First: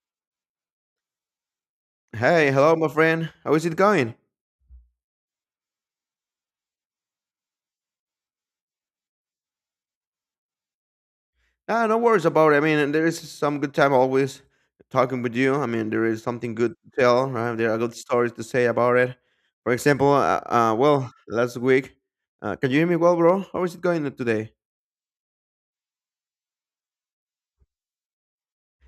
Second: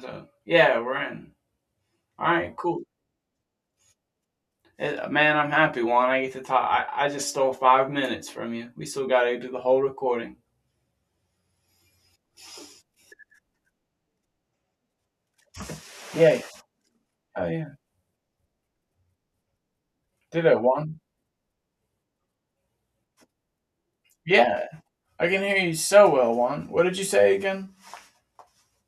So, yeah, we're in. All Hey, right, hello, cool. my friend. How is it going? Man, I'm happy, Juan. I get to talk. I just stole 5 minutes from you. We still got to do the whole recording. Ah, no worries about it. I mean, there is some good time always talking with you. I mean, there is Yeah. something good to tell, Oh, right? yeah. There are good stories to say about it. For example, Did it, Juan? well, last week, can you hear me well, bro? How is it going today? Yeah. I can hear you so well, Juan. What did you say again?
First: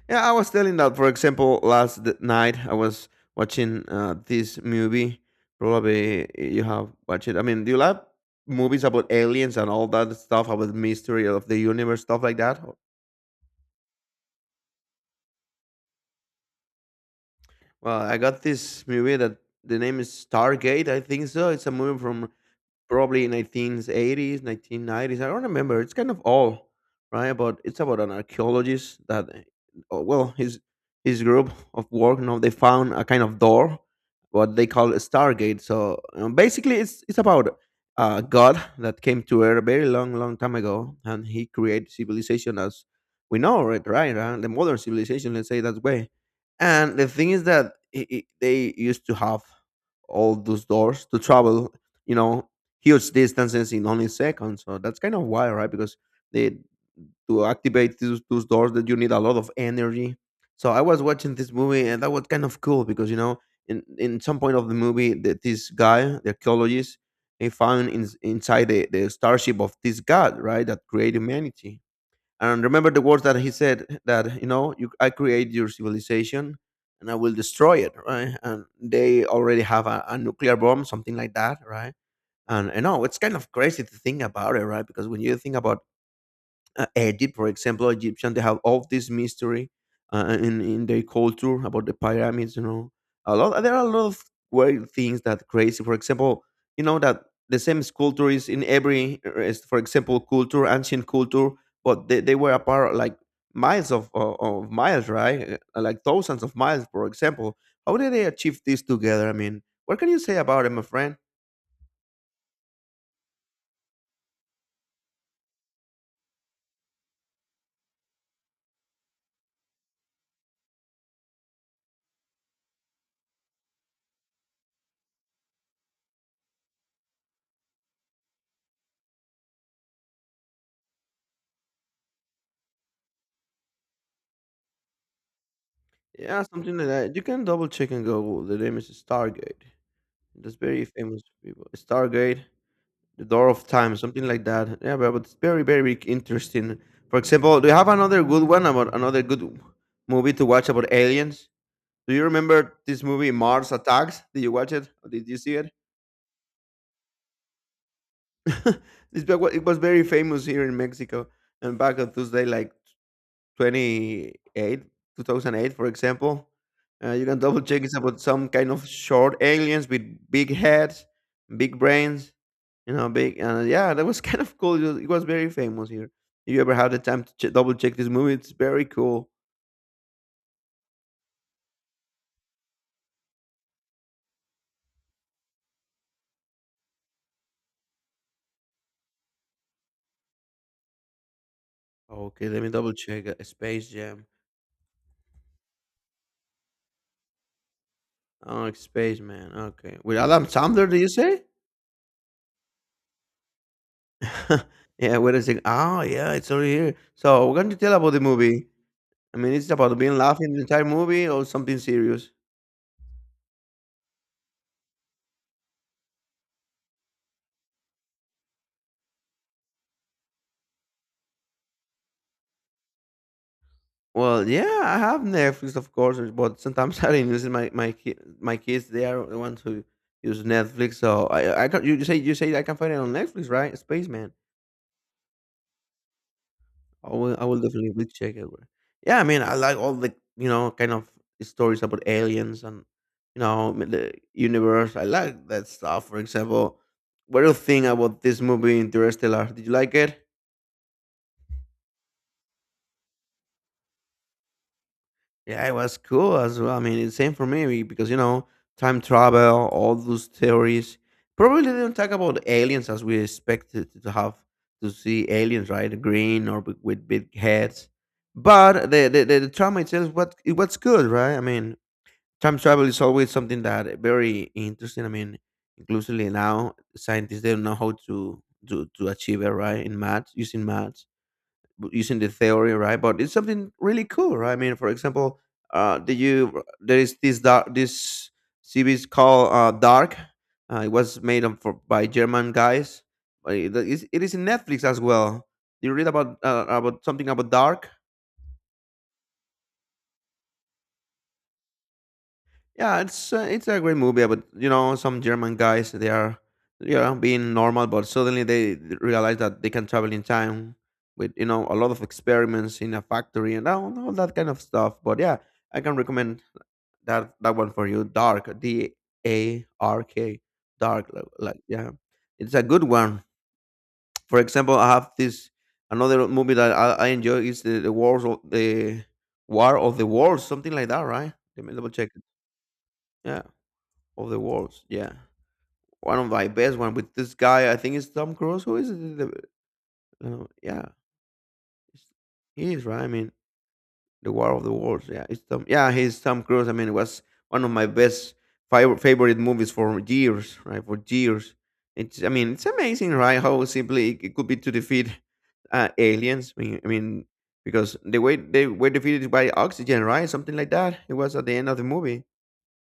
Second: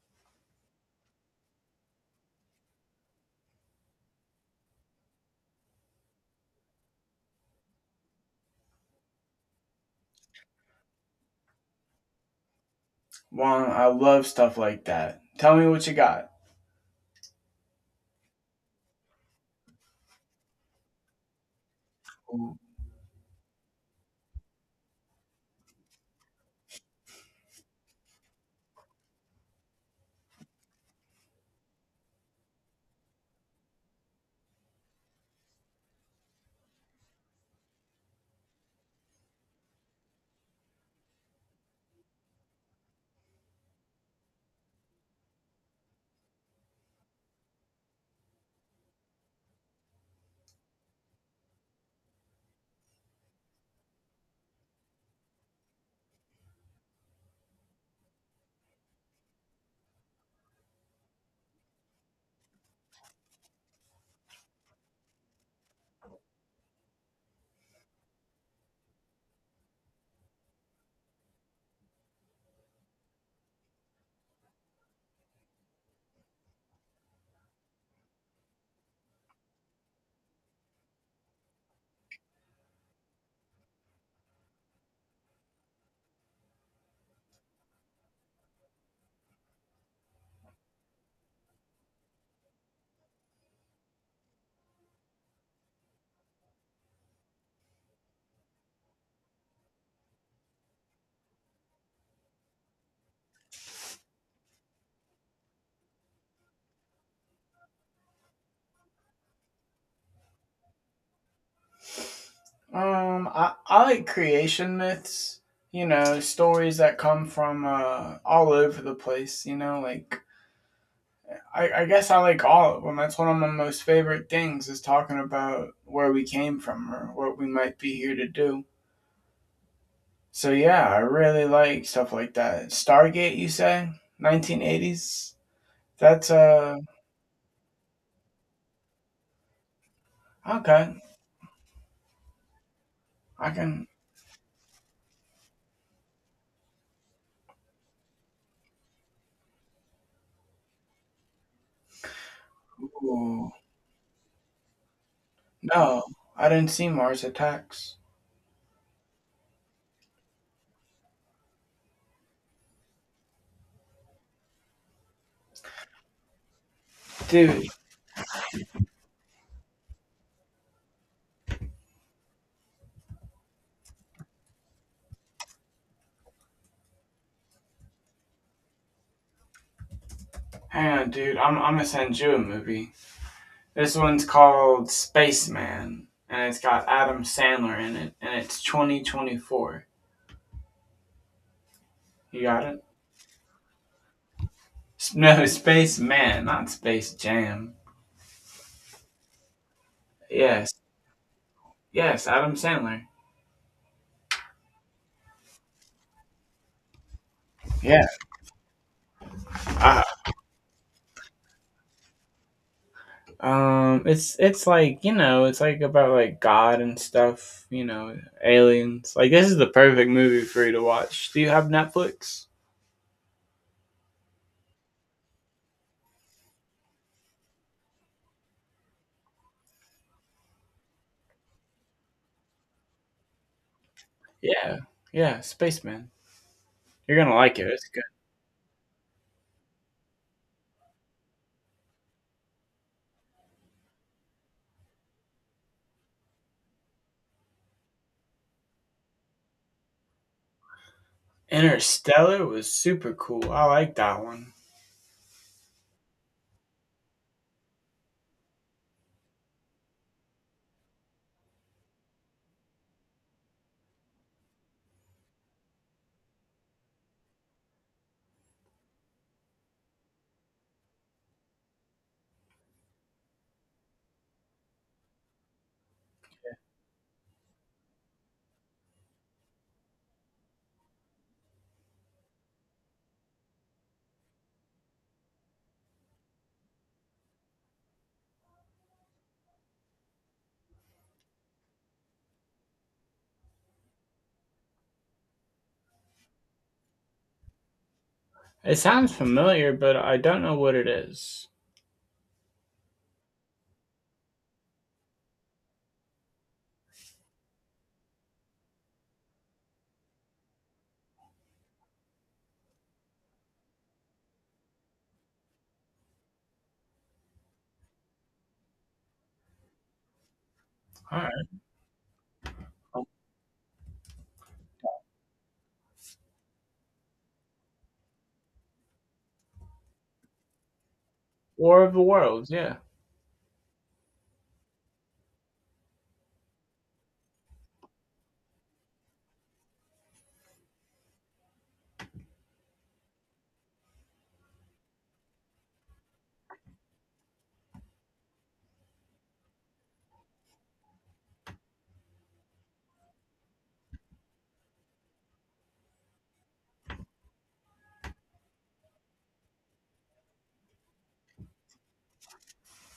Yeah, I was telling that, for example, last night I was watching this movie. Probably you have watched it. I mean, do you like movies about aliens and all that stuff, about mystery of the universe, stuff like that? Juan, I love stuff like that. Tell me what you got. Well, I got this movie that the name is Stargate. I think so. It's a movie from Um, probably 1980s, 1990s, I don't remember. It's kind of old, right? But it's about an archaeologist that, well, his group of work, they found a kind of door, what they call a stargate. So basically, it's about a god that came to earth a very long long time ago, and he created civilization as we know it, right? The modern civilization, let's say, that way. And the thing is that I they used to have all those doors to travel you know huge distances in only seconds. So that's kind of wild, right? Because they, to activate those doors, that you need a lot of energy. So I was watching this movie and that was kind of cool because in some point of the movie that this guy, the archaeologist, he found inside the starship of this god, right, that created humanity. And remember the words that he said that I create your civilization and I will destroy it, right? And they already have a nuclear bomb, something like that, right? And I know it's kind of crazy to think about it, right? Because when you think about, Egypt, for example, Egyptian, they have all this mystery, in their culture about the pyramids. You know, a lot there are a lot of weird things that crazy. For example, you know that the same sculpture is in every, is, for example, culture, ancient culture, but they were apart, like miles of miles, right? Like thousands of miles, for example. How did they achieve this together? I mean, what can you say about it, my friend? I like creation myths. You know, stories that come from all over the place. I guess I like all of them. That's one of my most favorite things is talking about where we came from or what we might be here to do. So yeah, I really like stuff like that. Stargate, you say? 1980s? That's Yeah, something like that. You can double check and Google. The name is Stargate. That's very Okay. famous people. Stargate, the Door I of can. Time, something like that. Yeah, but it's very, very interesting. For example, do you have another good one about another good movie to watch about aliens? Do you remember this movie Ooh, Mars Attacks? Did you watch it? Or did you see it? no, I didn't see Mars Attacks, It was very famous here in Mexico and back on Tuesday, like 28, 2008, for example. You can double dude. check. It's about some kind of short aliens with big heads, big brains, big, yeah, that was kind of cool. It was very famous here. If you ever had the time to double check this movie, it's very cool. Hang on, dude. I'm gonna send you a movie. This one's called Spaceman, and it's got Adam Sandler in it, and it's 2024. You Okay, got let me it. double check. Space Jam. S- No, Space Man, not Space Jam. Oh, it's Spaceman. Okay, with Adam Yes, Sandler, do you say? yes, Adam Sandler. Yeah, wait a second. Oh yeah, it's over here. So we're going to tell Yeah. about the movie. I mean, it's about Uh, being laughing the entire movie or something serious? It's like it's like about like God and stuff. You know, aliens. Like this is the perfect movie for you to watch. Do you have Netflix? Well, yeah, I have Netflix, of course, but sometimes I didn't use it. My kids, they are the ones who use Netflix. So I can you say, I can find it on Netflix, right? Spaceman. Yeah, yeah, Spaceman. I You're gonna will I like will it. It's definitely good. will check it. Yeah, I mean I like all the, kind of stories about aliens and the universe. I like that stuff. For example, what do you think about this movie Interstellar? Did you like it? Interstellar was super cool. I like that one. Yeah, it was cool as well. I mean, it's same for me because, time travel, all those theories. Probably didn't talk about aliens as we expected to have to see aliens, right? Green or with big heads. But the trauma itself, what it was good, right? I mean, time travel is always something that very interesting. I mean, inclusively now scientists they don't know how to achieve it, right? In math, using math, using the theory, right? But it's something really cool, right? I mean, for example, did you there is this series called, Dark. It was made up by German guys. It is in Netflix as well. You read about, about something about Dark? It sounds familiar, but I don't know what it is. Yeah, it's a great movie, but some German guys they are being normal, but suddenly they realize that they can travel in time with a lot of experiments in a factory and all that kind of stuff. But yeah, I can recommend that one for you. Dark, D A R K, Dark. All Like, right. like, yeah, it's a good one. For example, I have this another movie that I enjoy is the War of the Worlds, something like that, right? Let me War double of the check it. Worlds. Yeah, Yeah, of the worlds. Yeah, one of my best one with this guy. I think it's Tom Cruise. Who is it? The, yeah, it's- he is right. I mean, the War of the Worlds. Yeah, it's Tom. Yeah, he's Tom Cruise. I mean, it was one of my best favorite movies for years. Right, for years. It's. I mean, it's amazing, right? How simply it could be to defeat, aliens. I mean, because they were defeated by oxygen, right? Something like that. It was at the end of the movie.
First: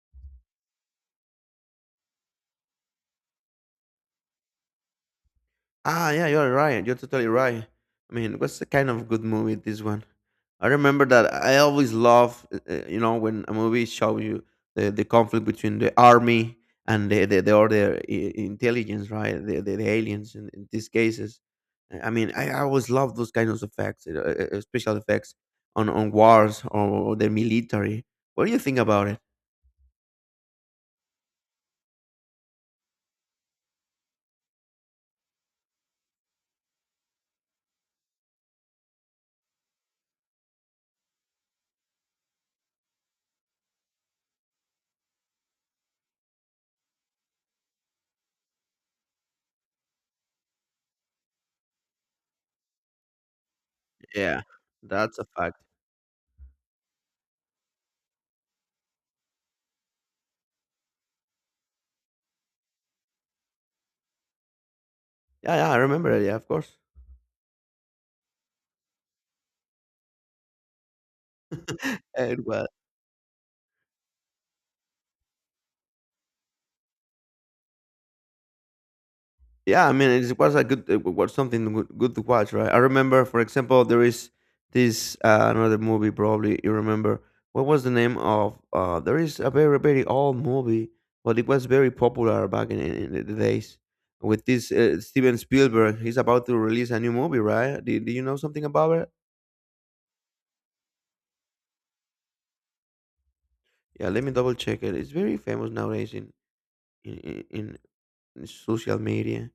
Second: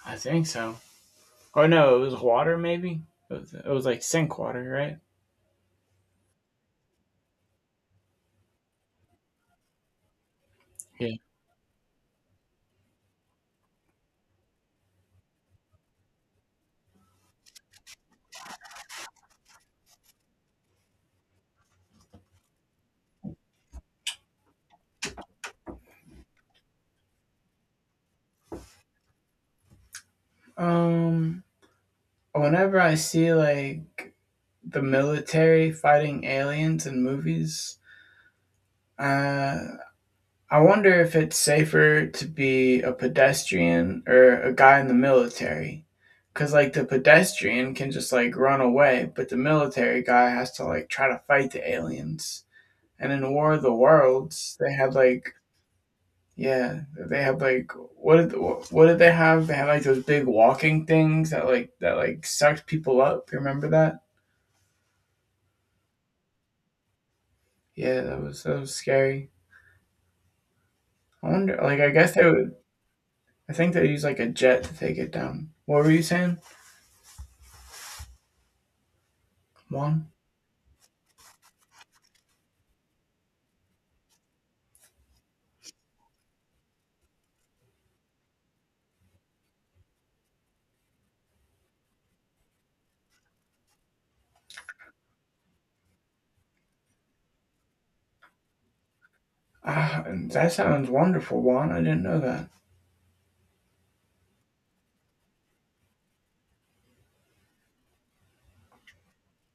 I think so. Oh no, it was water maybe. It was like sink water, right? Ah, yeah, you're right. You're totally right. I mean, what's the kind of good movie this one? I remember Yeah. that I always love, when a movie shows you the conflict between the army and the other intelligence, right? The aliens in these cases. I mean, I always love those kinds of effects, special effects on wars or the military. What do you think about it? Um. Whenever I see like the military fighting aliens in movies, uh, I wonder if it's safer to be a pedestrian or a guy in the military, because like the pedestrian can just like run away, but the military guy has to like try to fight the aliens. And in War of the Yeah, Worlds, they had that's a like fact. yeah, they have like what did they have? They had like those big walking things that like sucked people up. You remember that? Yeah, yeah, I remember it. Yeah, of course. Yeah, that was scary. I wonder. Like I guess they it would. was. I think they use like a jet to take it down. What were you saying, Yeah, I mean, Juan? It was something good to watch, right? I remember, for example, there is this, another movie. Probably you remember what was the name of? There is a very very old movie, but it was very popular back in the days with this, Steven Spielberg. He's about to release a new movie, right? Do you know something about it? Ah, that sounds wonderful, Juan. I didn't know that. Yeah, let me double check it. It's very famous nowadays in in, in social media.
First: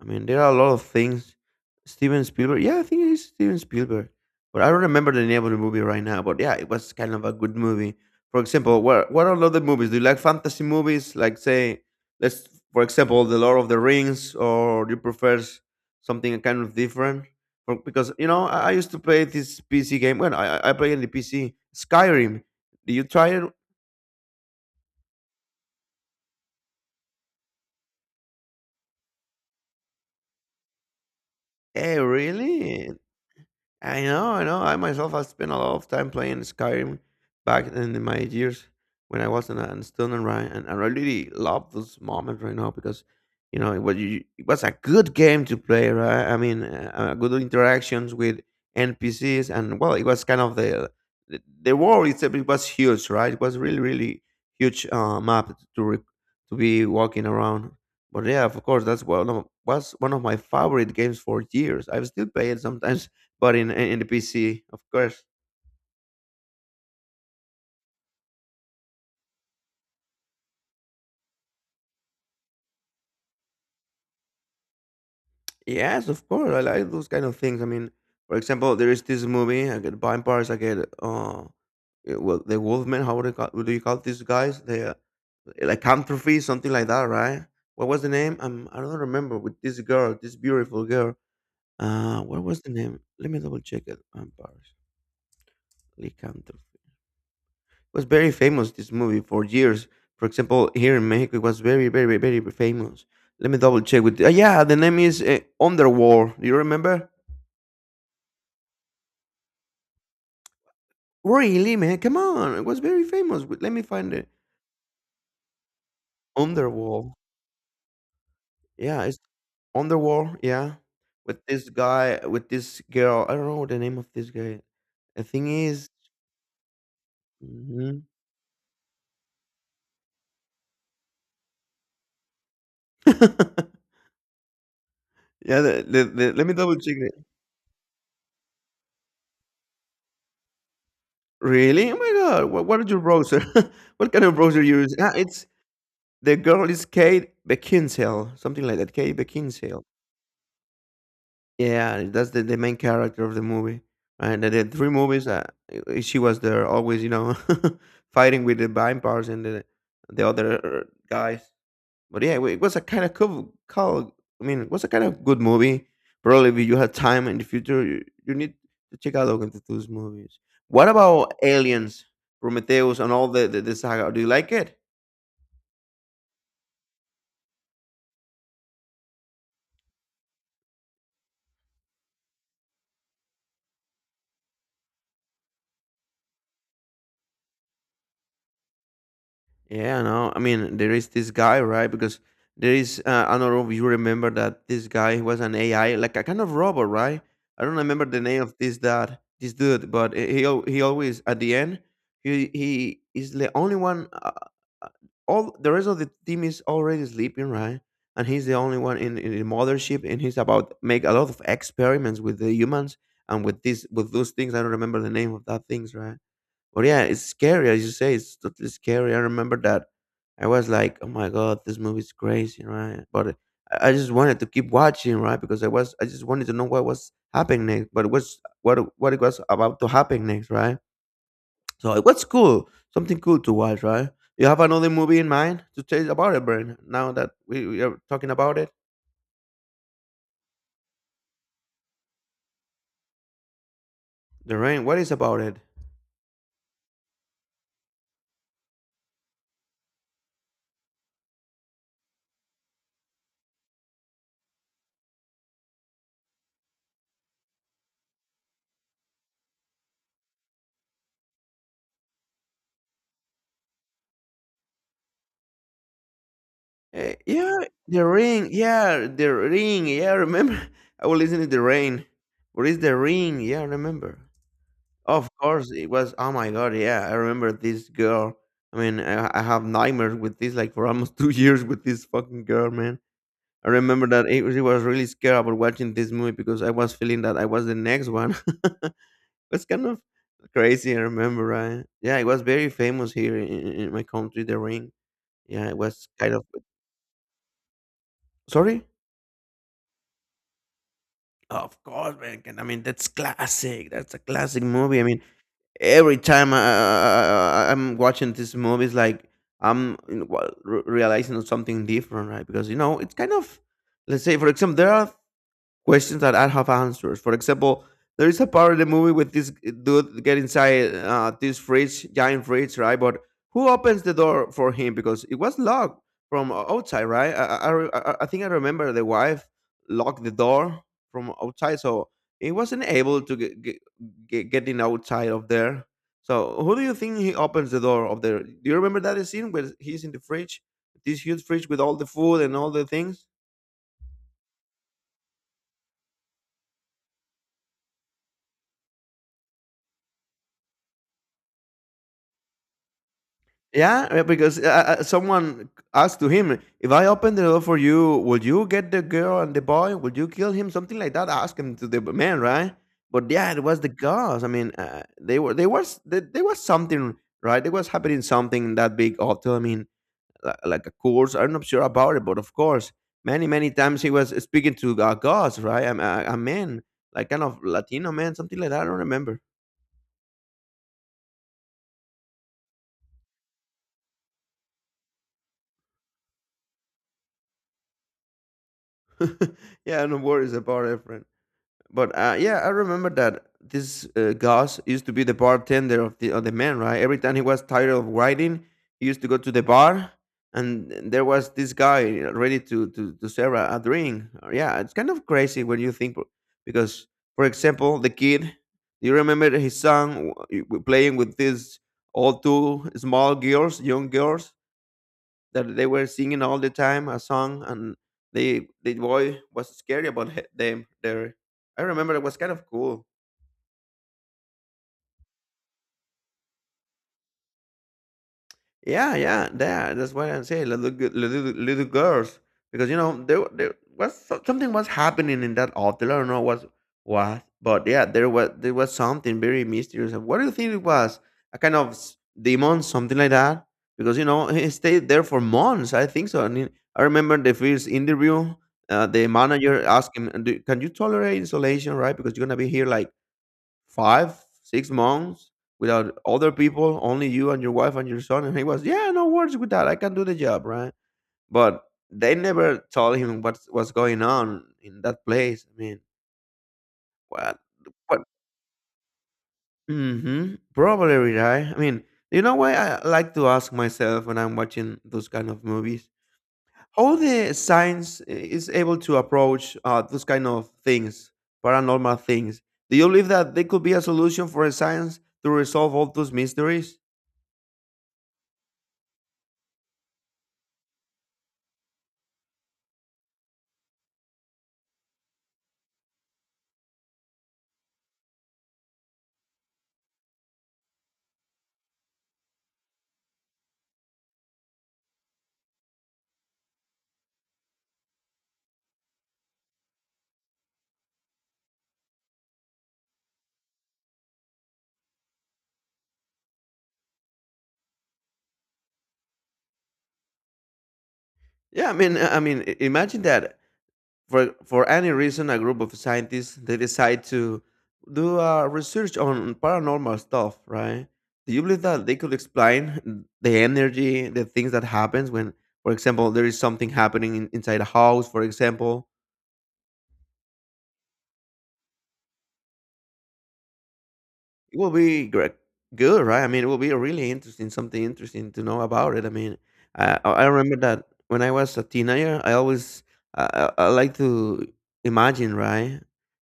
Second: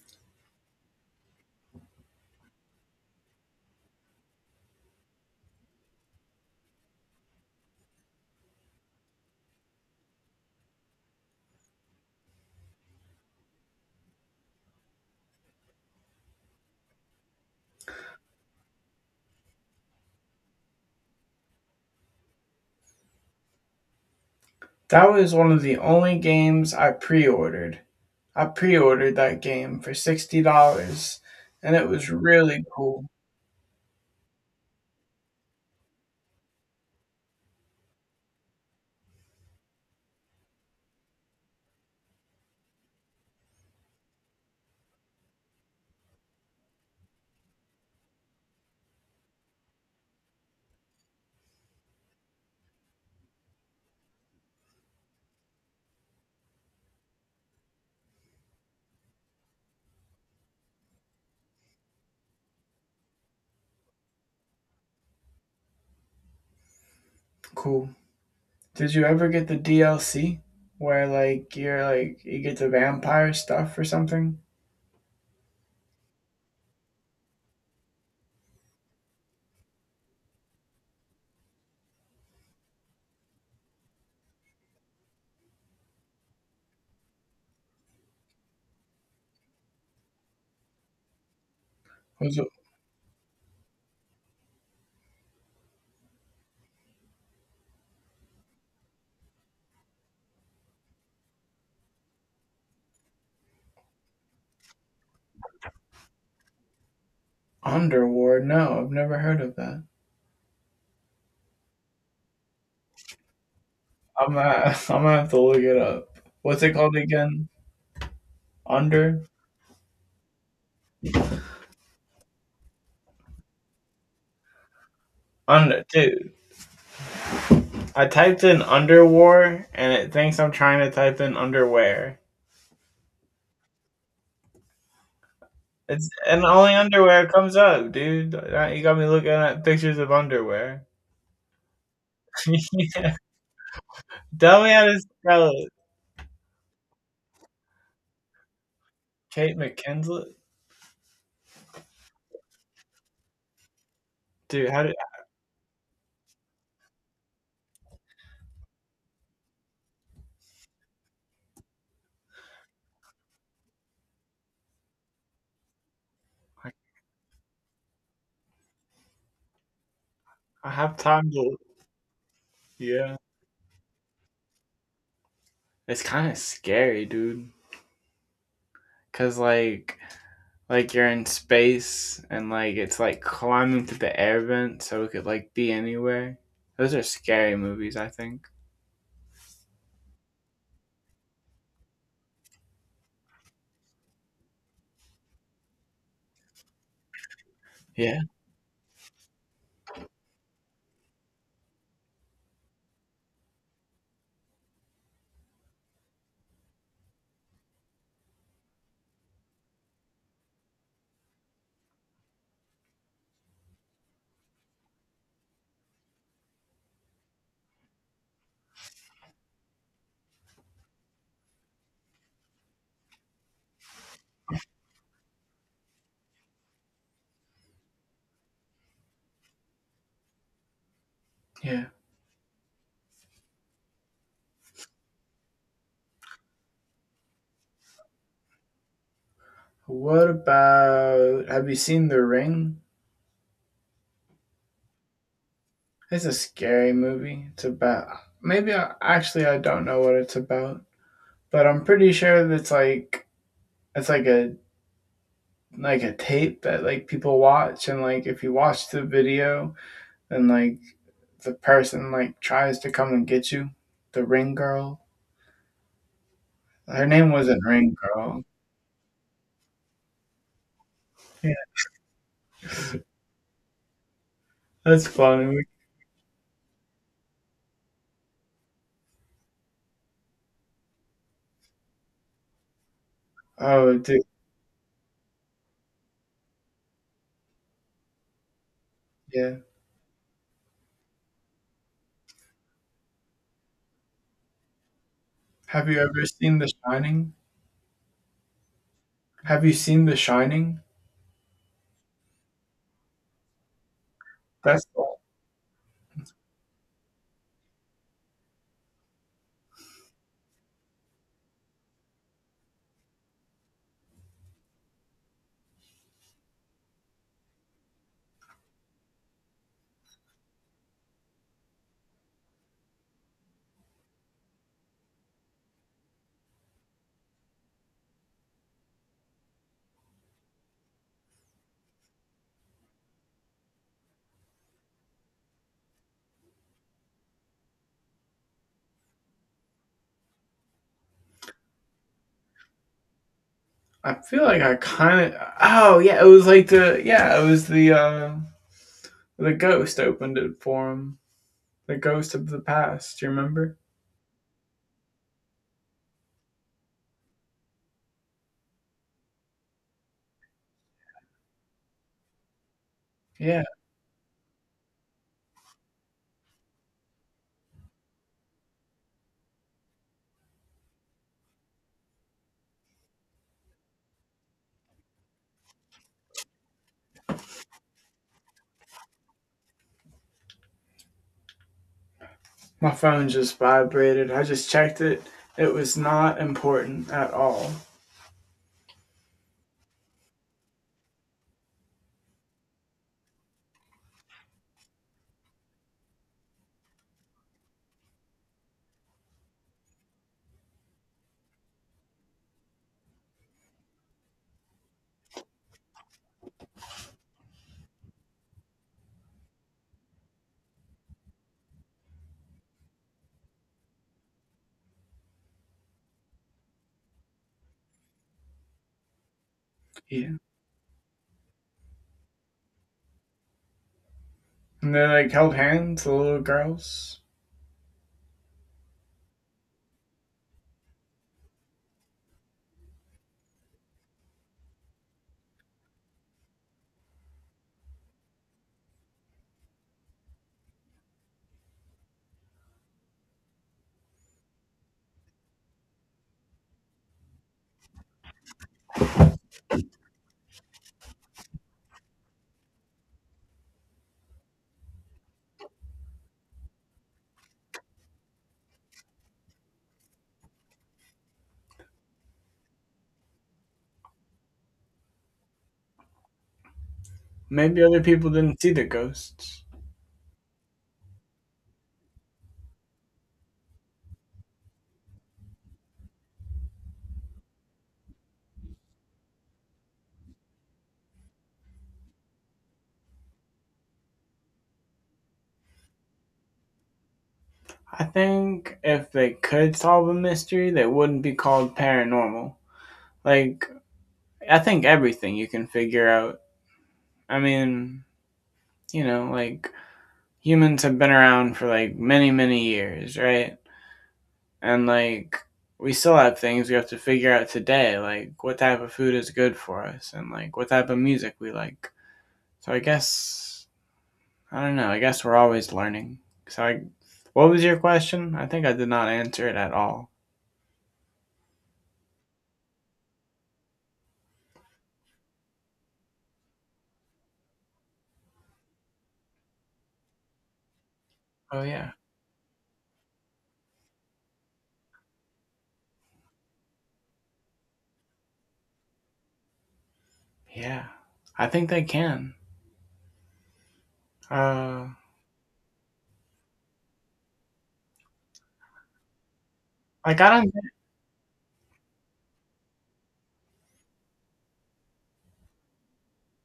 I mean, there are a lot of things. Steven Spielberg. Yeah, I think it is Steven Spielberg. But I don't remember the name of the movie right now. But yeah, it was kind of a good movie. For example, what are other movies? Do you like fantasy movies? Like say, let's for example, The Lord of the Rings, or do you prefer something kind of different? Because I used to play this PC game. When I play on the PC, Skyrim. Do you try it? That was one of the only games I pre-ordered. I pre-ordered that game for $60, and it Eh, was really really? cool. I know, I know. I myself have spent a lot of time playing Skyrim back in my years when I was in a student, and right? And I really love this moment right now because, it was a good game to play, right? I mean, good interactions with NPCs, and well, it was kind of the world itself. It was huge, right? It was really, really huge, map to be walking around. But yeah, of course, that's one of was one of my favorite games for years. I still play it sometimes but in the PC, of course. Cool. Did you ever get the DLC where like you get the vampire stuff or something? Yes, of course. I like those kind of things. I mean, for example, there is this movie. I get vampires. I get well, the Wolfman. How would I call, what do you call these guys? The, lycanthropy, something like that, right? What was the name? I don't remember. With this girl, this beautiful girl. Uh, Was what it was the name? Let me double check it. Vampires, lycanthropy. Was very famous this movie for years. For example, here in Mexico, it was very, very, very famous. Let me double check with. Yeah, the name is Underworld. Do you remember? Underworld? No, I've never heard of that. Really, man? Come on, it was very famous. Wait, let me find it. I'm gonna, I'm gonna have to look it up. What's it called Underworld. again? Yeah, it's Under Underworld. Yeah, with this guy, with this girl. I don't know the name of this guy. The thing under is, dude. mhm. I typed in underwar and it thinks I'm trying to type in underwear. Yeah. The, the, It's the, and let me only double check it. underwear comes up, dude. Now you got me looking at pictures of underwear. Really? Oh my god! What is your browser? What kind of browser Tell me you how use? to Ah, it's spell it. the girl is Kate Beckinsale, something like that. Kate Kate Beckinsale. McKinslet, Yeah, that's the main character of the movie. And the dude. How three do movies, she was there always, you know, fighting with the vampires and the other guys. But yeah, it was a kind of cool, cool. I mean, it was a kind of good movie. Probably if I you had time in the future, you need to check out into those movies. I What have time about to Aliens, Prometheus, and yeah. all the, the saga? Do you like it? It's kind of scary, dude. Cause like you're in space and like it's like climbing through the air vent, so it could like be anywhere. Those are scary movies, I think. Yeah, no, I mean there is this guy, right? Because there is I don't know if you remember that this guy was an AI, like a kind of robot, right? I don't remember Yeah. the name of this that this dude, but he always at the end he is the only one. Uh, all the rest of the team is already sleeping, right? And he's the only one in the mothership, and he's about make a lot of experiments with the humans and with this with those things. I don't remember the name of that things, right? But yeah, it's scary, as you say. It's totally scary. I remember that I was like, "Oh my god, this movie's crazy, right?" But I just wanted to keep watching, right? Because I just wanted to know what was happening next, but what it was about to happen next, right? Yeah. So it was cool, something cool to watch, right? You have another movie in mind to tell us about it, Brian? Now that we are talking about it, What about, have you seen The Ring? the rain. What is about it? It's a scary movie. It's about maybe actually I don't know what it's about, but I'm pretty sure that's like it's like a tape that like people watch and like if you watch the video and like the person like tries to come and get you, the ring girl. Her name Yeah, wasn't Ring The Girl. Ring. Yeah, The Ring. Yeah, remember? I was listening to Yeah, The Rain. What is The Ring? Yeah, I remember. that's Of funny. course, it was. Oh my God. Yeah, I remember this girl. I mean, I have nightmares with this, like for almost two years with this fucking girl, man. I Oh, remember dude, that it was really scared about watching this movie because I was feeling that I was the next one. yeah. It's kind of crazy. I remember, right? Yeah, it was very famous here in my country. The Ring. Yeah, it Have you was ever kind of. seen The Shining? Sorry. Have you seen The Shining? Of course, man, and I mean, that's classic. That's a classic That's. movie. I mean, every time I'm watching these movies, like I'm you know, realizing something different, right? Because you know, it's kind of, let's say, for example, there are questions that I have answers. For example, there is a part of the movie with this dude get inside this fridge, giant fridge, right? But who opens the door for him because it was locked from outside, right? I think I remember the wife locked the door from outside, so he wasn't able to getting outside of there. So who do you think he opens the door of there? Do you remember that scene where he's in the fridge, this huge fridge with all the food and all the things? I feel like I kind of. Oh yeah, it was like the yeah, it was the ghost opened it for him. The ghost of the past. You remember? Yeah, because someone asked to him, "If I open the door for you, would you get the girl and the boy? Would you kill him?" Something like that. Ask him to the man, right? But yeah, it Yeah. was the girls. I mean, they were they was they, there was something right. There was happening something in that big hotel. I mean, like a course. I'm not sure about it, but of course, many many times he was speaking to girls, right? A man, like kind of Latino man, something like that. I don't remember. My phone just vibrated. I just checked it. It was not important at all. Yeah, no worries about it, friend. But yeah, I remember that this Gus used to be the bartender of the man, right? Every time he was tired of writing, he used to go to the bar, and there was this guy ready to to serve a drink. Yeah, it's kind of crazy when you think, because for example, the kid, you remember his song playing with these all two small girls, young girls, that they were singing all the time a song and the boy was scary Yeah. about them there. I remember it was kind of cool. And they like held hands, the little girls. Yeah, yeah, that's what I'm saying. Little girls, because you know there was something was happening in that hotel. I don't know what was, but yeah, there was something very mysterious. And what do you think it was? A kind of demon, something like that? Because you know he stayed there for months. I think so. I remember the first interview. The manager asked him, "Do- Can you tolerate isolation, right? Because you're gonna be here like." Five, six months without other people, only you and your wife and your son. And he was, yeah, no worries with that. I can do the job, right? But they never told him what was going on in that place. I mean, what? Maybe other What people didn't see the ghosts. mm-hmm, probably, right? I mean, you know why I like to ask myself when I'm watching those kind of movies? How the science is able to approach those kind of things, paranormal things. Do you believe that there could be a solution for a science to resolve all those mysteries? I think if they could solve a mystery, they wouldn't be called paranormal. Like, I think everything you can figure out. I mean, you know, like, humans have been around for like many, many years, right? And like, we still have things we have to figure out today, like what type of food is good for us and like what type of music we like. So I guess, I don't know, I guess we're always learning. So I, What was your question? I think I did not answer it at all. Yeah, I mean, imagine that for any reason, a group of scientists they decide to do research on paranormal stuff, right? Do you Oh believe yeah. that they could explain the energy, the things that happens when, for example, there is something happening in, inside a house, for example, Yeah. I think they can. it Uh will be great, good, right? I mean, it will be really interesting, something interesting to know about it. I mean, I like I I I don't remember that when I was a teenager, I always I like to imagine, right,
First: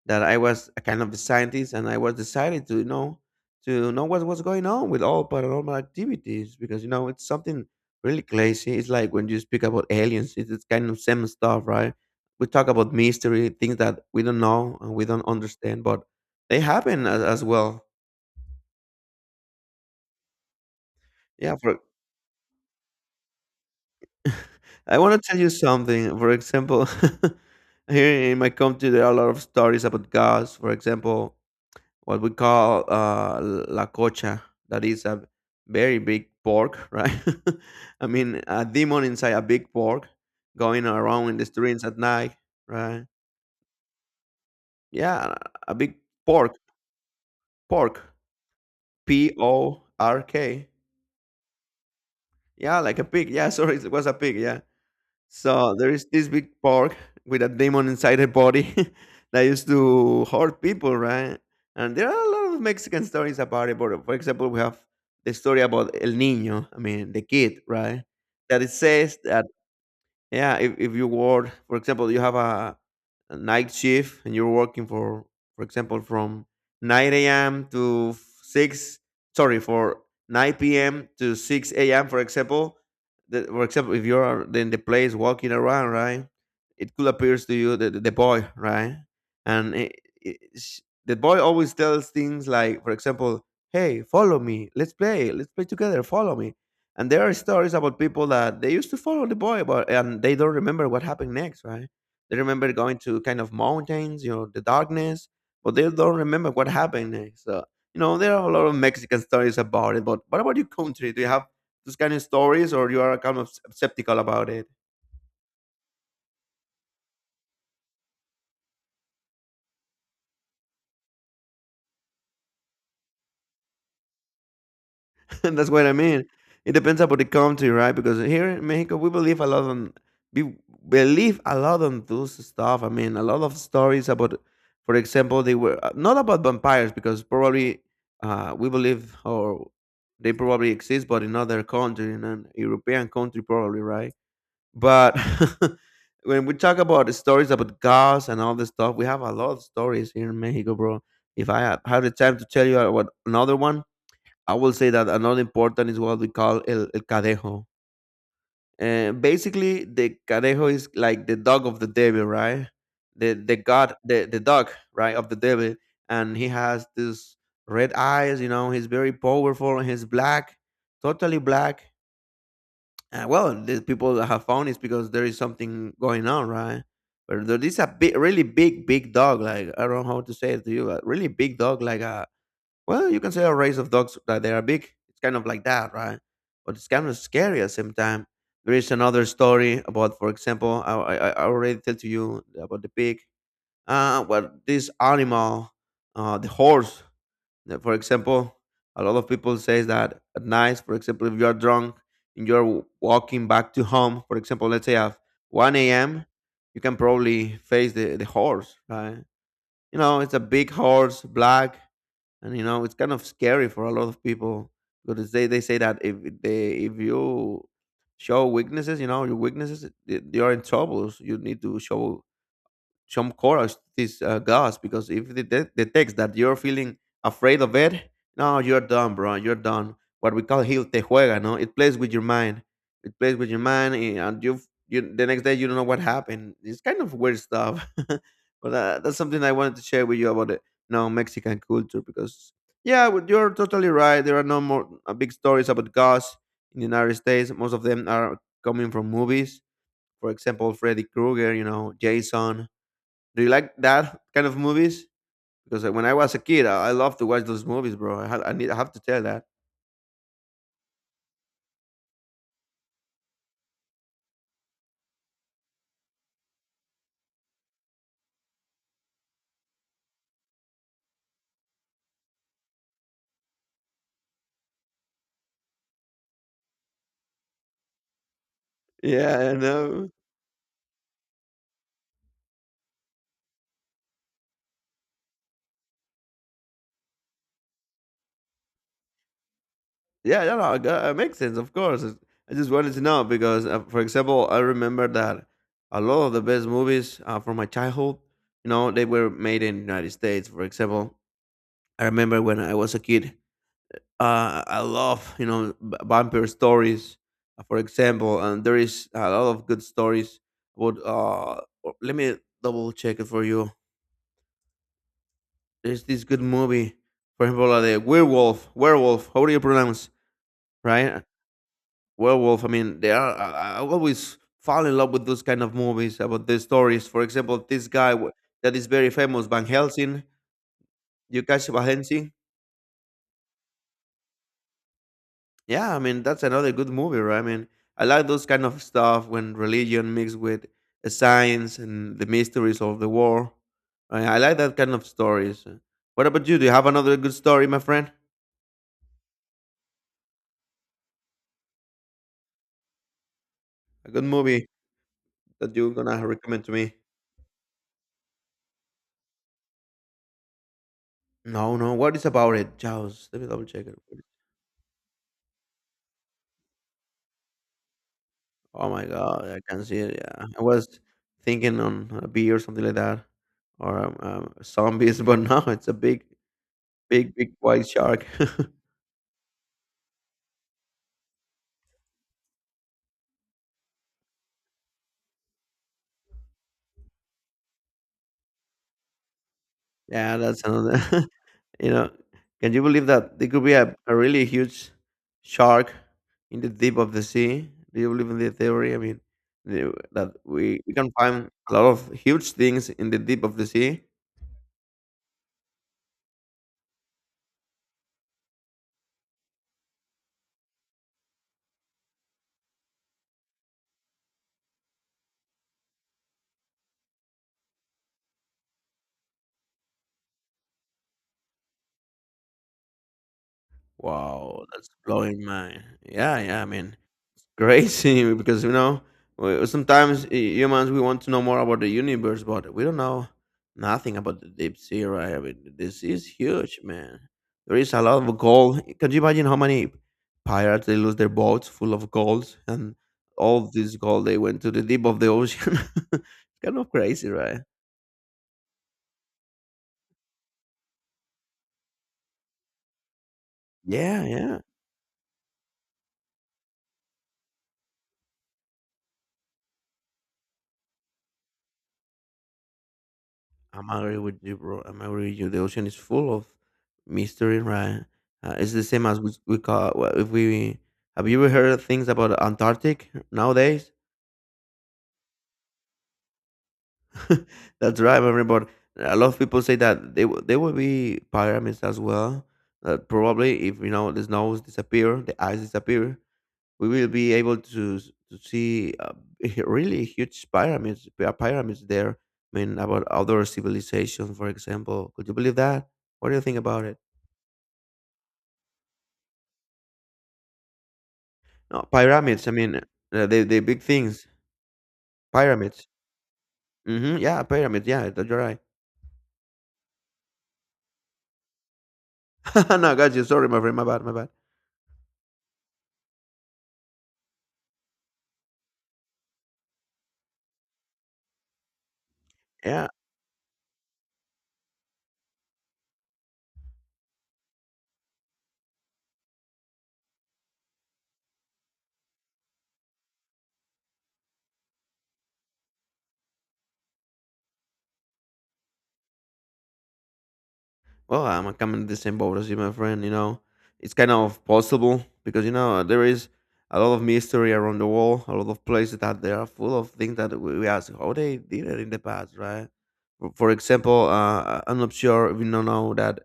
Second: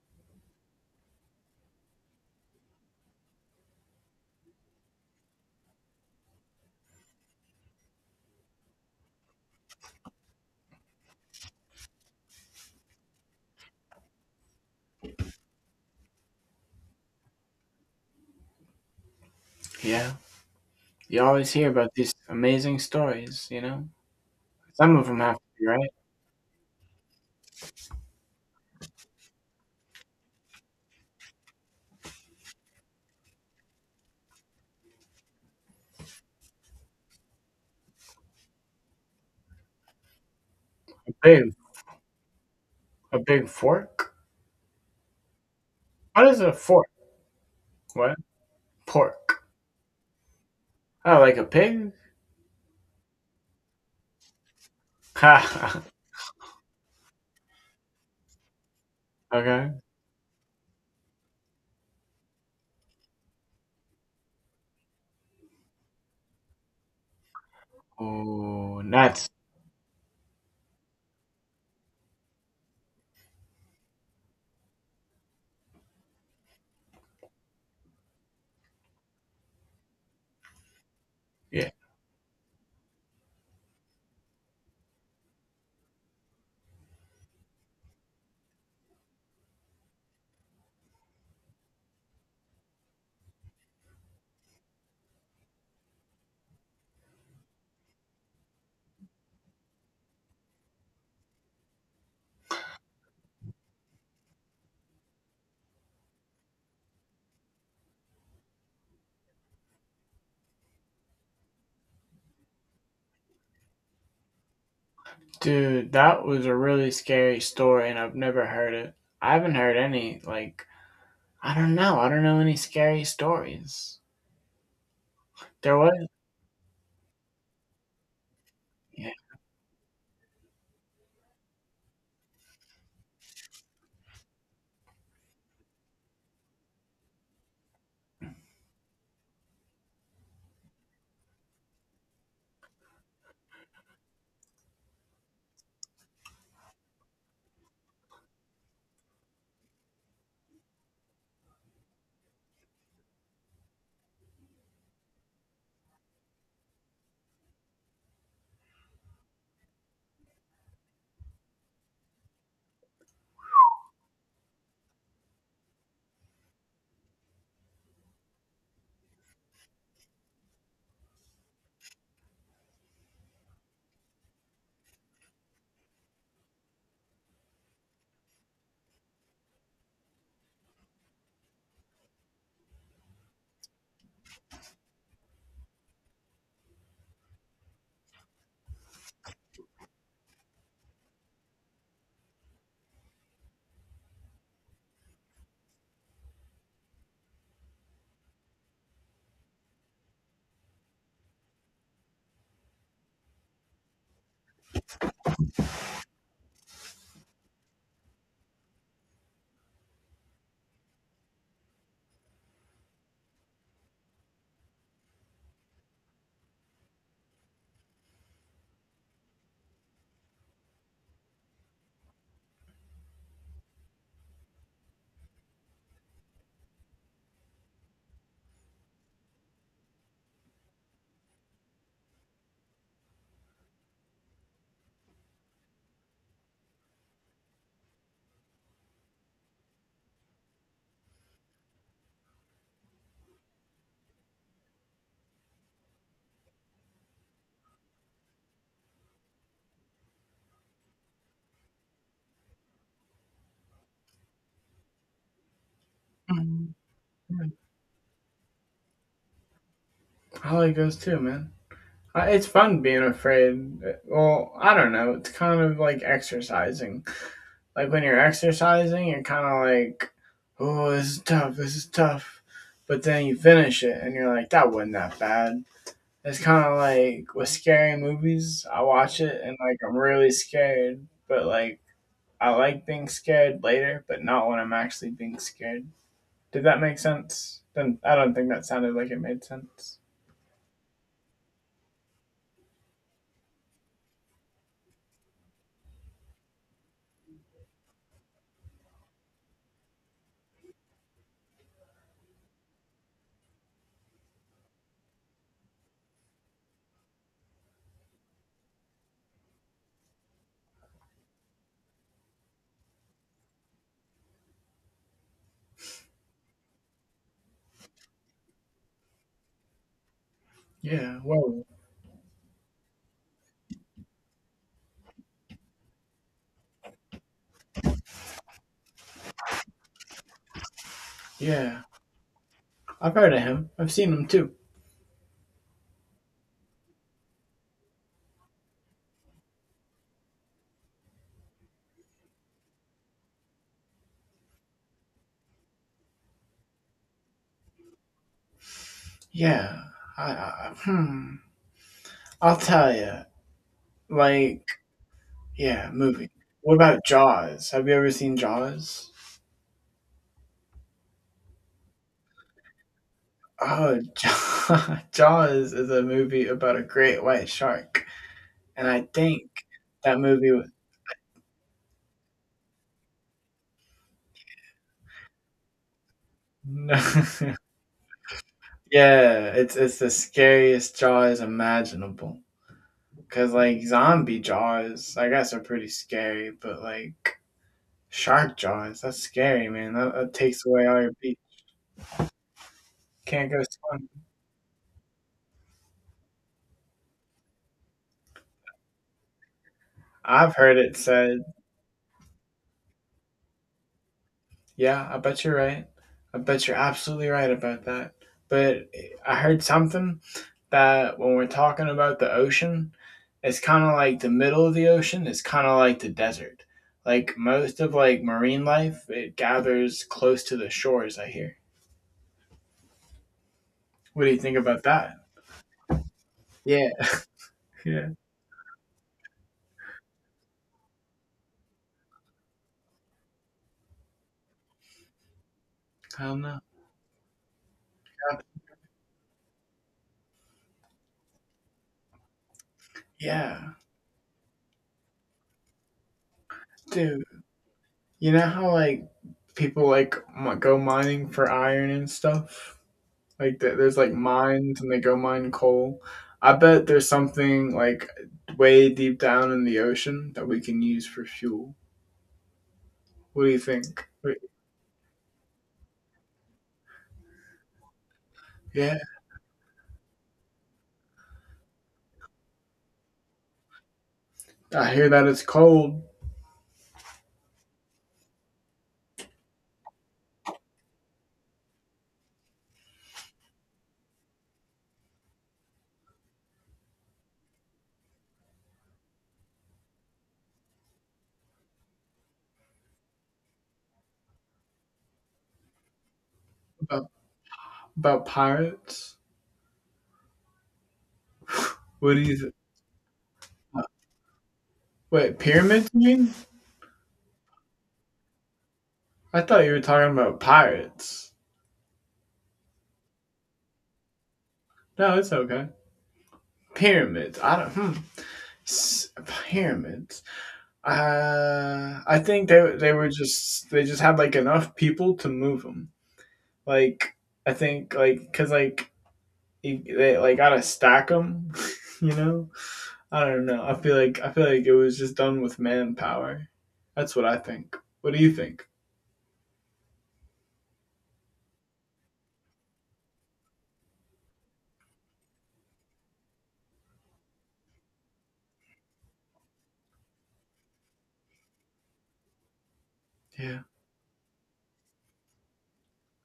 that I was a kind of a scientist, and I was decided to you know to know what was going on with all paranormal activities because you know it's something really crazy. It's like when you speak about aliens, it's kind of same stuff, right? We talk about mystery, things that we don't know and we don't understand, but they happen as well. yeah. You always Yeah, hear for about these amazing stories, you know? Some I of wanna them have tell to you be right. something. For example, here in my country, there are a lot of stories about gods. For example, what we call la cocha, that is a very big pork, right? I mean, a demon inside a big pork going A around in the big streets at night, right? a big fork? Yeah, a big What is a pork, fork? pork, What? P Pork. O R K. Oh, like a pig? Yeah, like a pig. Yeah, sorry, it was a pig. Yeah, so Ha. there is this big pork with a demon inside her body that used okay. to hurt people, right? And there are a lot of Mexican stories about it. But for example, we have the story about El Niño, I mean, the kid, right? That it Oh says nuts. that yeah, if you work, for example, you have a night shift and you're working for example, from 9 a.m. to 6, sorry, for 9 p.m. to Yeah. 6 a.m., for example, for example, if you're in the place walking around, right, it could appear to you the boy, right? And it, sh- the boy always tells things like, for example, hey, follow me, let's play together, follow me. And there are stories about people that they used to follow the boy, but and they don't remember what happened next, right? They remember going to kind of mountains, you know, the darkness, but they don't remember what happened next. So, you know, there are a lot of Mexican stories about it. But what about your country? Do you have those kind of stories, or you are kind of skeptical about it? Dude, that was a really scary story and I've never heard it. I haven't heard any like I don't know. I don't know any scary stories. That's There what I was? mean. It depends about the country, right? Because here in Mexico, Yeah. We believe a lot on those stuff. I mean, a lot of stories about, for example, they were not about vampires because probably we believe or they probably exist, but in other country, in an European country, probably, right? But when we talk about the stories about gods and all this stuff, we have a lot of stories here in Mexico, bro. If I had had the time to tell you about another one, I will say that another important is what we call el cadejo. And basically, the cadejo is like the dog of the devil, right? The dog, right, of the devil, and he has this red eyes. You know, he's very powerful and He's black, totally black. Well, the people that have found is because there is something going on, right? But there is a big, really big, big dog. Like I don't know how to say it to you, a really big dog, like a well, you can say a race of dogs that they are big. It's kind of like that, right? But it's kind of scary at the same time. There is another story about, for example, I already tell to you about the pig. Well, this animal, the horse, that, for example, a lot of people say that at night, for example, if you are drunk and walking back to home, for example, let's say at 1 a.m., you can probably face the horse, right? You know, it's a big horse, black, and you know, it's kind of scary for a lot of people because they say that if you show weaknesses, you know, your weaknesses, you're in troubles. You need to show some courage to these guys because if they detects that you're feeling afraid of it, no, you're done, bro. You're done. What we call heel te juega, no? It plays with your mind. It plays with your mind, and you the next day you don't know what happened. It's kind of weird stuff, but that's something I wanted to share with you about the no Mexican culture. Because yeah, well, you're totally right. There are no more big stories about gods in the United States. Most of them are coming from movies. For example, Freddy Krueger, you know, Jason, do you like that kind of movies? Because when I was a kid, Mhm. I loved to watch those movies, bro. I, had, I need, I have to tell that. Probably goes too, man. It's fun being afraid. Well, I don't know. It's kind of like exercising. Like when you're exercising, you're kind of like, oh, this is tough, this is tough. But then you finish it and you're like, that wasn't that bad. It's kind of like with scary movies, I watch Yeah, it I and like I'm know. really scared, but like I like being scared later, but not when I'm actually being scared. Did that make sense? Then I don't think that sounded like it made sense. Yeah, yeah, no, that makes sense, of course. I just wanted to know because, for example, I remember that a lot of the best movies from my childhood, you know, they were made in the United States. For example, I remember when I was a kid, I love, you know, vampire stories, for example, and there is a lot of good stories. But let me double check it for you. There's this good movie, for example, like the werewolf. How do you pronounce? Yeah, Right, well, werewolf. I mean, they are. I always fall in love with those kind of movies about the stories. For example, that is very famous, Van Helsing, Yukashi yeah. Van Helsing. I've heard of him. I've seen him too. Yeah, I mean that's another good movie, right? I mean, I like those kind of stuff when religion mixed with the science and the mysteries of the war. I like that kind of stories. What about you? Do you have another good story, my friend? Yeah. I hmm. I'll tell you. A good Like, movie that yeah, you're gonna movie. recommend to What me? about Jaws? Have you ever seen Jaws? No, no. What is about it? Jaws. Let me double check it. Oh, Jaw- Jaws is a movie about a great white shark, and Oh I my god, think I can see it. that Yeah, movie I was was thinking on a bee or something like that, or zombies, but no, it's a big, no. big, big white shark. Yeah, it's the scariest Jaws imaginable. Cause like zombie Jaws, I guess are pretty scary, but like shark jaws. That's scary, man. That Yeah, that's takes away all another. your beat. You know, can you believe that there Can't go could be swim. a really huge shark in the deep of the sea? Do you believe in the theory? I mean, the- that I've heard we, we it can said, find a lot of huge things in the deep of the sea. yeah, I bet you're right. I bet you're absolutely right about that. But I heard something that when we're talking about the ocean, it's kind of like the middle of the ocean is kind of like the desert. Like most of like marine life, it gathers close to the shores, I hear. What do you think Wow, about that's that? blowing my yeah, yeah. I Yeah. mean, Yeah. crazy because you know sometimes humans we want to know more about the universe, but we don't know nothing about the deep sea, right? I mean, this I is don't know. huge, man. There is a lot of gold. Can you imagine how many pirates they lose their boats full of gold and all Yeah. of this gold they went to the deep of the ocean? Kind of Dude, crazy, right? you know how like people like m- go mining for iron and stuff. Like th- there's like Yeah, yeah. mines and they go mine coal. I bet there's something like way deep down in the ocean that we can use for fuel. What do you think? I'm agree Wait, with you, bro. I'm agree with you. The ocean is full of mystery, right? It's the yeah, same as we call well, if we have you ever heard of things about Antarctic nowadays? I hear that it's cold That's right, everybody. A lot of people say that there will be pyramids as well. Probably, if you know the snows disappear, the ice disappear, we will be able to to see really huge pyramids there. I mean, about other civilizations, for example. Could you believe that? What do you think about it? about, about pirates. No, What do you pyramids, I th- mean, the big things. wait pyramids? Pyramids. You mean? Mhm, yeah, pyramids, yeah, that you're right. I thought you were talking about pirates. No, got you, sorry, my friend, my bad, my bad. No, it's okay. Pyramids. I don't. Hmm. S- pyramids. I think they Yeah. they were just they just had like enough people to move them. Like I think like because like you- they like gotta stack them. You know, I don't know. I feel like it was just done with manpower. That's what I think. What do you think? Well, I'm coming to the same boat as you, my friend. You know, it's kind of possible because you know there is a lot of mystery around the world, a lot of places that they are full of things that we ask how they did it in the past, right? For Yeah. example, I'm not sure if know that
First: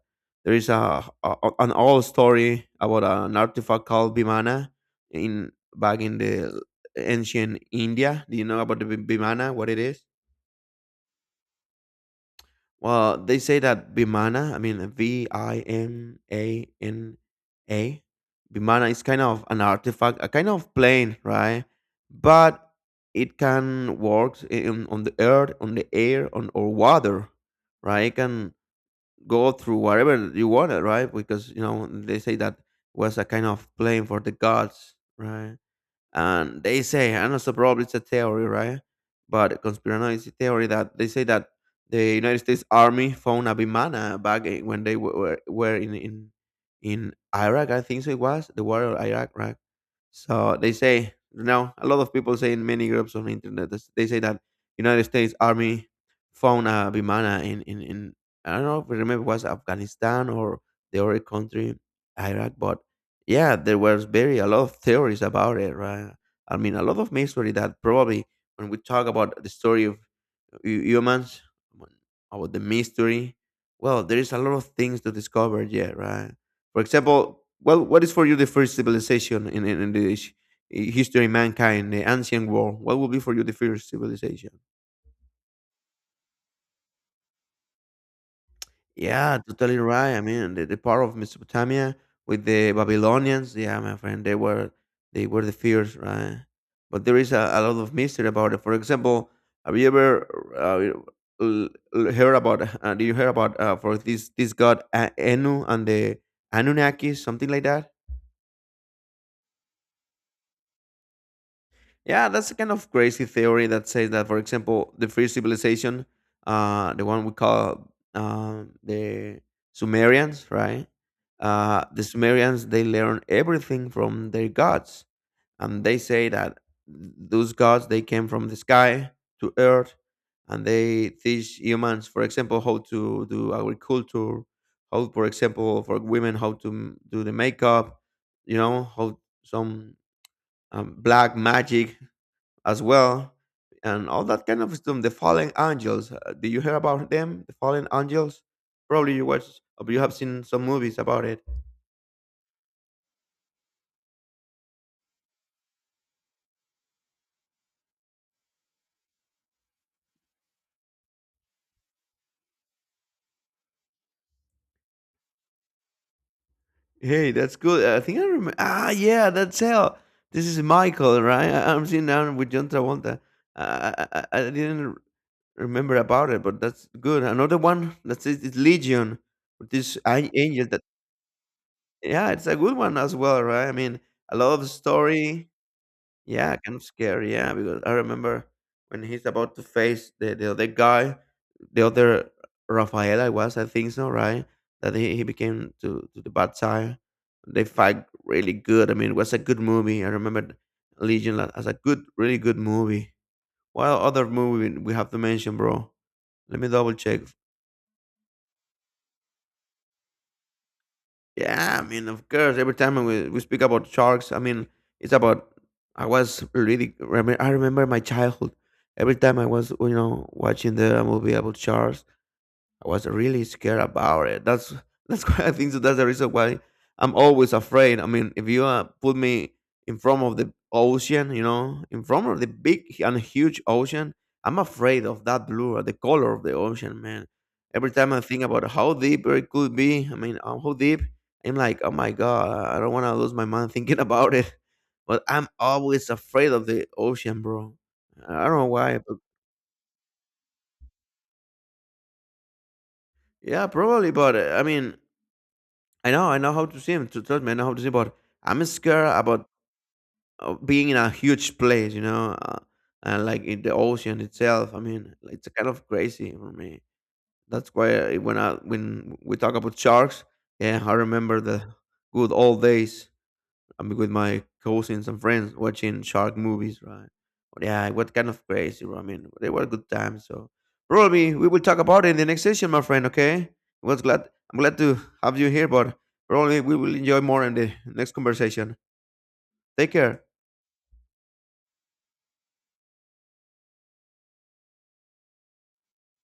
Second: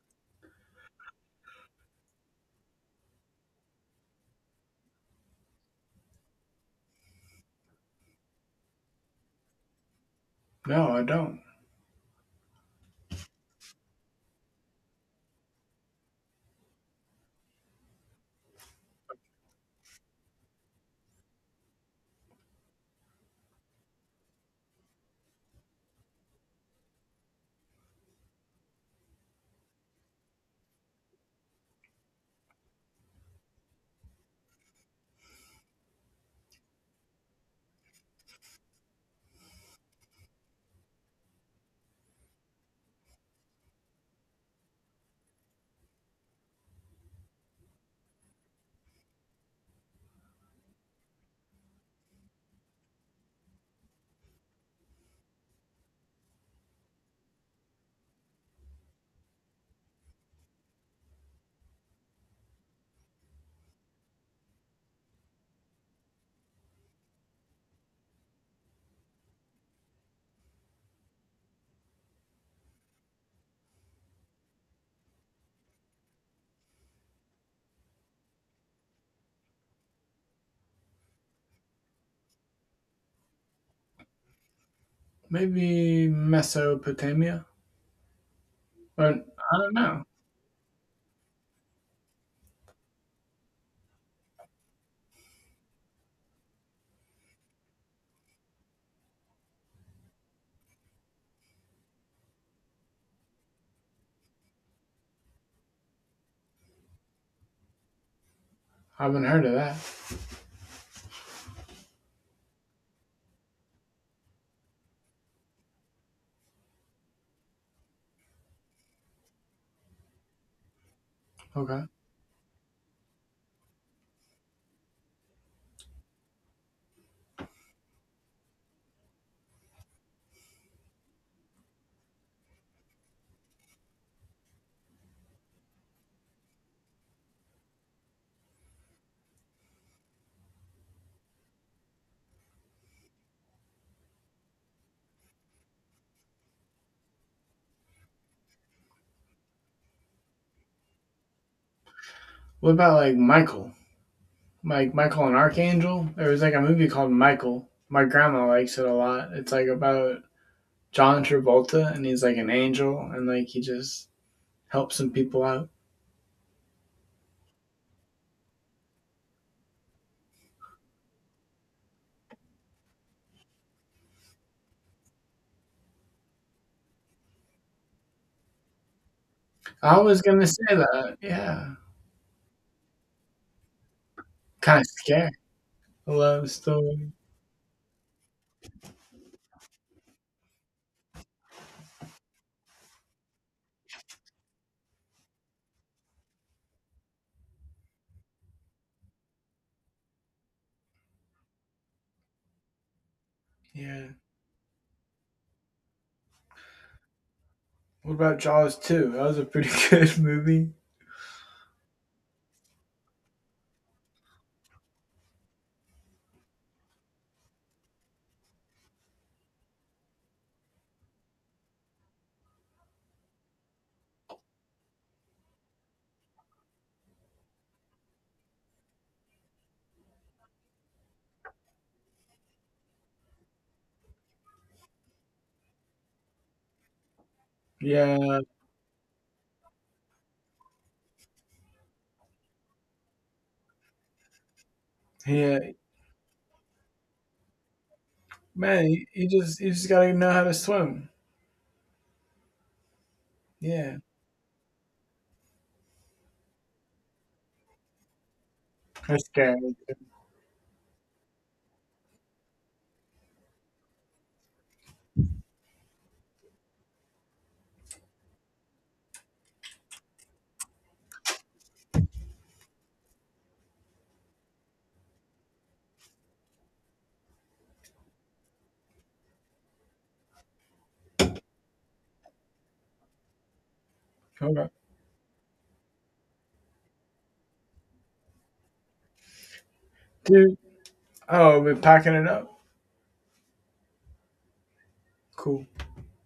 there is a, an old story about an artifact called Vimana in back in the ancient India. Do you know about the Vimana? What it is? No, I don't. Well, they say that Vimana, I mean, Vimana, Vimana is kind of an artifact, a kind of plane, right? But it can work on the earth, on the air, on or water, right? It can go through whatever you want it, right? Because, you know, they say that was a kind of plane for the gods, right? And they say, I'm so probably it's a theory, right? But a conspiracy theory that they say that the United States Army found a Bimana when they were in Iraq, I think so it was the war of Iraq, right? So they say now a lot of people say in many groups on the internet they say that United States Army found a Bimana in I don't know if I remember it was Afghanistan or the other country Iraq, but yeah, there was very a lot of theories about it, right? I mean, a lot of mystery that probably when we talk about the story of humans, about the mystery. Well, there is a lot of things to discover yet, right? For example, well, what is for you the first civilization in the history of mankind, the ancient world? What will be for you the first civilization? Maybe Mesopotamia. Or Yeah, I don't totally know. right. I mean, the part of Mesopotamia with the Babylonians, yeah, my friend, they were the fierce, right? But there is a lot of mystery about it. For example, have you ever uh, l- heard about? Did you hear about for this god Enu and the Anunnaki, something like that? I haven't heard of that. Yeah, that's a kind of crazy theory that says that, for example, the first civilization, the one we call the Sumerians, right? Okay. The Sumerians they learn everything from their gods, and they say that those gods they came from the sky to earth, and they teach humans, for example, how to do agriculture, how, for example, for women how to do the makeup, you know, how some black magic as well, and all that kind of stuff. The fallen angels. Did you hear about them? The fallen angels. Probably you watch. Or you have seen some movies about it. What about like Michael? Like Michael and Archangel. There was like a movie called Michael. My grandma likes it a lot. It's like about John Travolta and he's like an angel and like he just helps some people out. Hey, that's good. I think I remember. Ah, yeah, that's hell. This is Michael, right? I'm seeing now with John Travolta. I didn't remember about it, but that's good. Another one that says it's Legion, with this I was gonna say angel. That that. Yeah, yeah, it's a good one as well, right? I mean, a love kind of scary. story. A love Yeah, kind of story. scary. Yeah, because I remember when he's about to face the other guy, the other Rafael, I was, I think so, right? That he became to the bad side. They fight really good. I mean, it was a good movie. I remember as a good, really good movie. What Yeah. other movie we have to mention, bro? Let me double check. What about Jaws 2? That was a pretty good movie. Yeah, I mean, of course. Every time we speak about sharks, I mean, it's about. I remember my childhood. Every time I was, you know, watching the movie about sharks, I was really scared about it. That's why I think so that's the reason why I'm always afraid. I mean, if you put me in front of the ocean, you know, in front of the big and huge ocean, I'm afraid of that blue or the color of the ocean, man. Every time I Yeah. think about how deep it could be, I mean, how deep, I'm like, oh my god, I don't want to lose my mind thinking about it. But I'm Yeah. always afraid of the ocean, bro. I don't know why, Man, but just you just gotta know how to swim. yeah, Yeah. probably. But I mean, I know how to swim. Trust me, I know how to swim. But I'm scared That's about scary. Being in a huge place, you know, and like in the ocean itself. I mean, it's kind of crazy for me. That's why I when we talk about sharks, yeah, I remember the good old days. I'm with my cousins and friends watching shark movies, right? But yeah, what kind of crazy, bro. I mean, they were good times. So probably we will talk about it in the next session, my friend. Okay, was glad. I'm Okay. glad to have you here, but probably we will enjoy more in the next conversation. Take care. Dude. Oh, we're packing it up. Cool.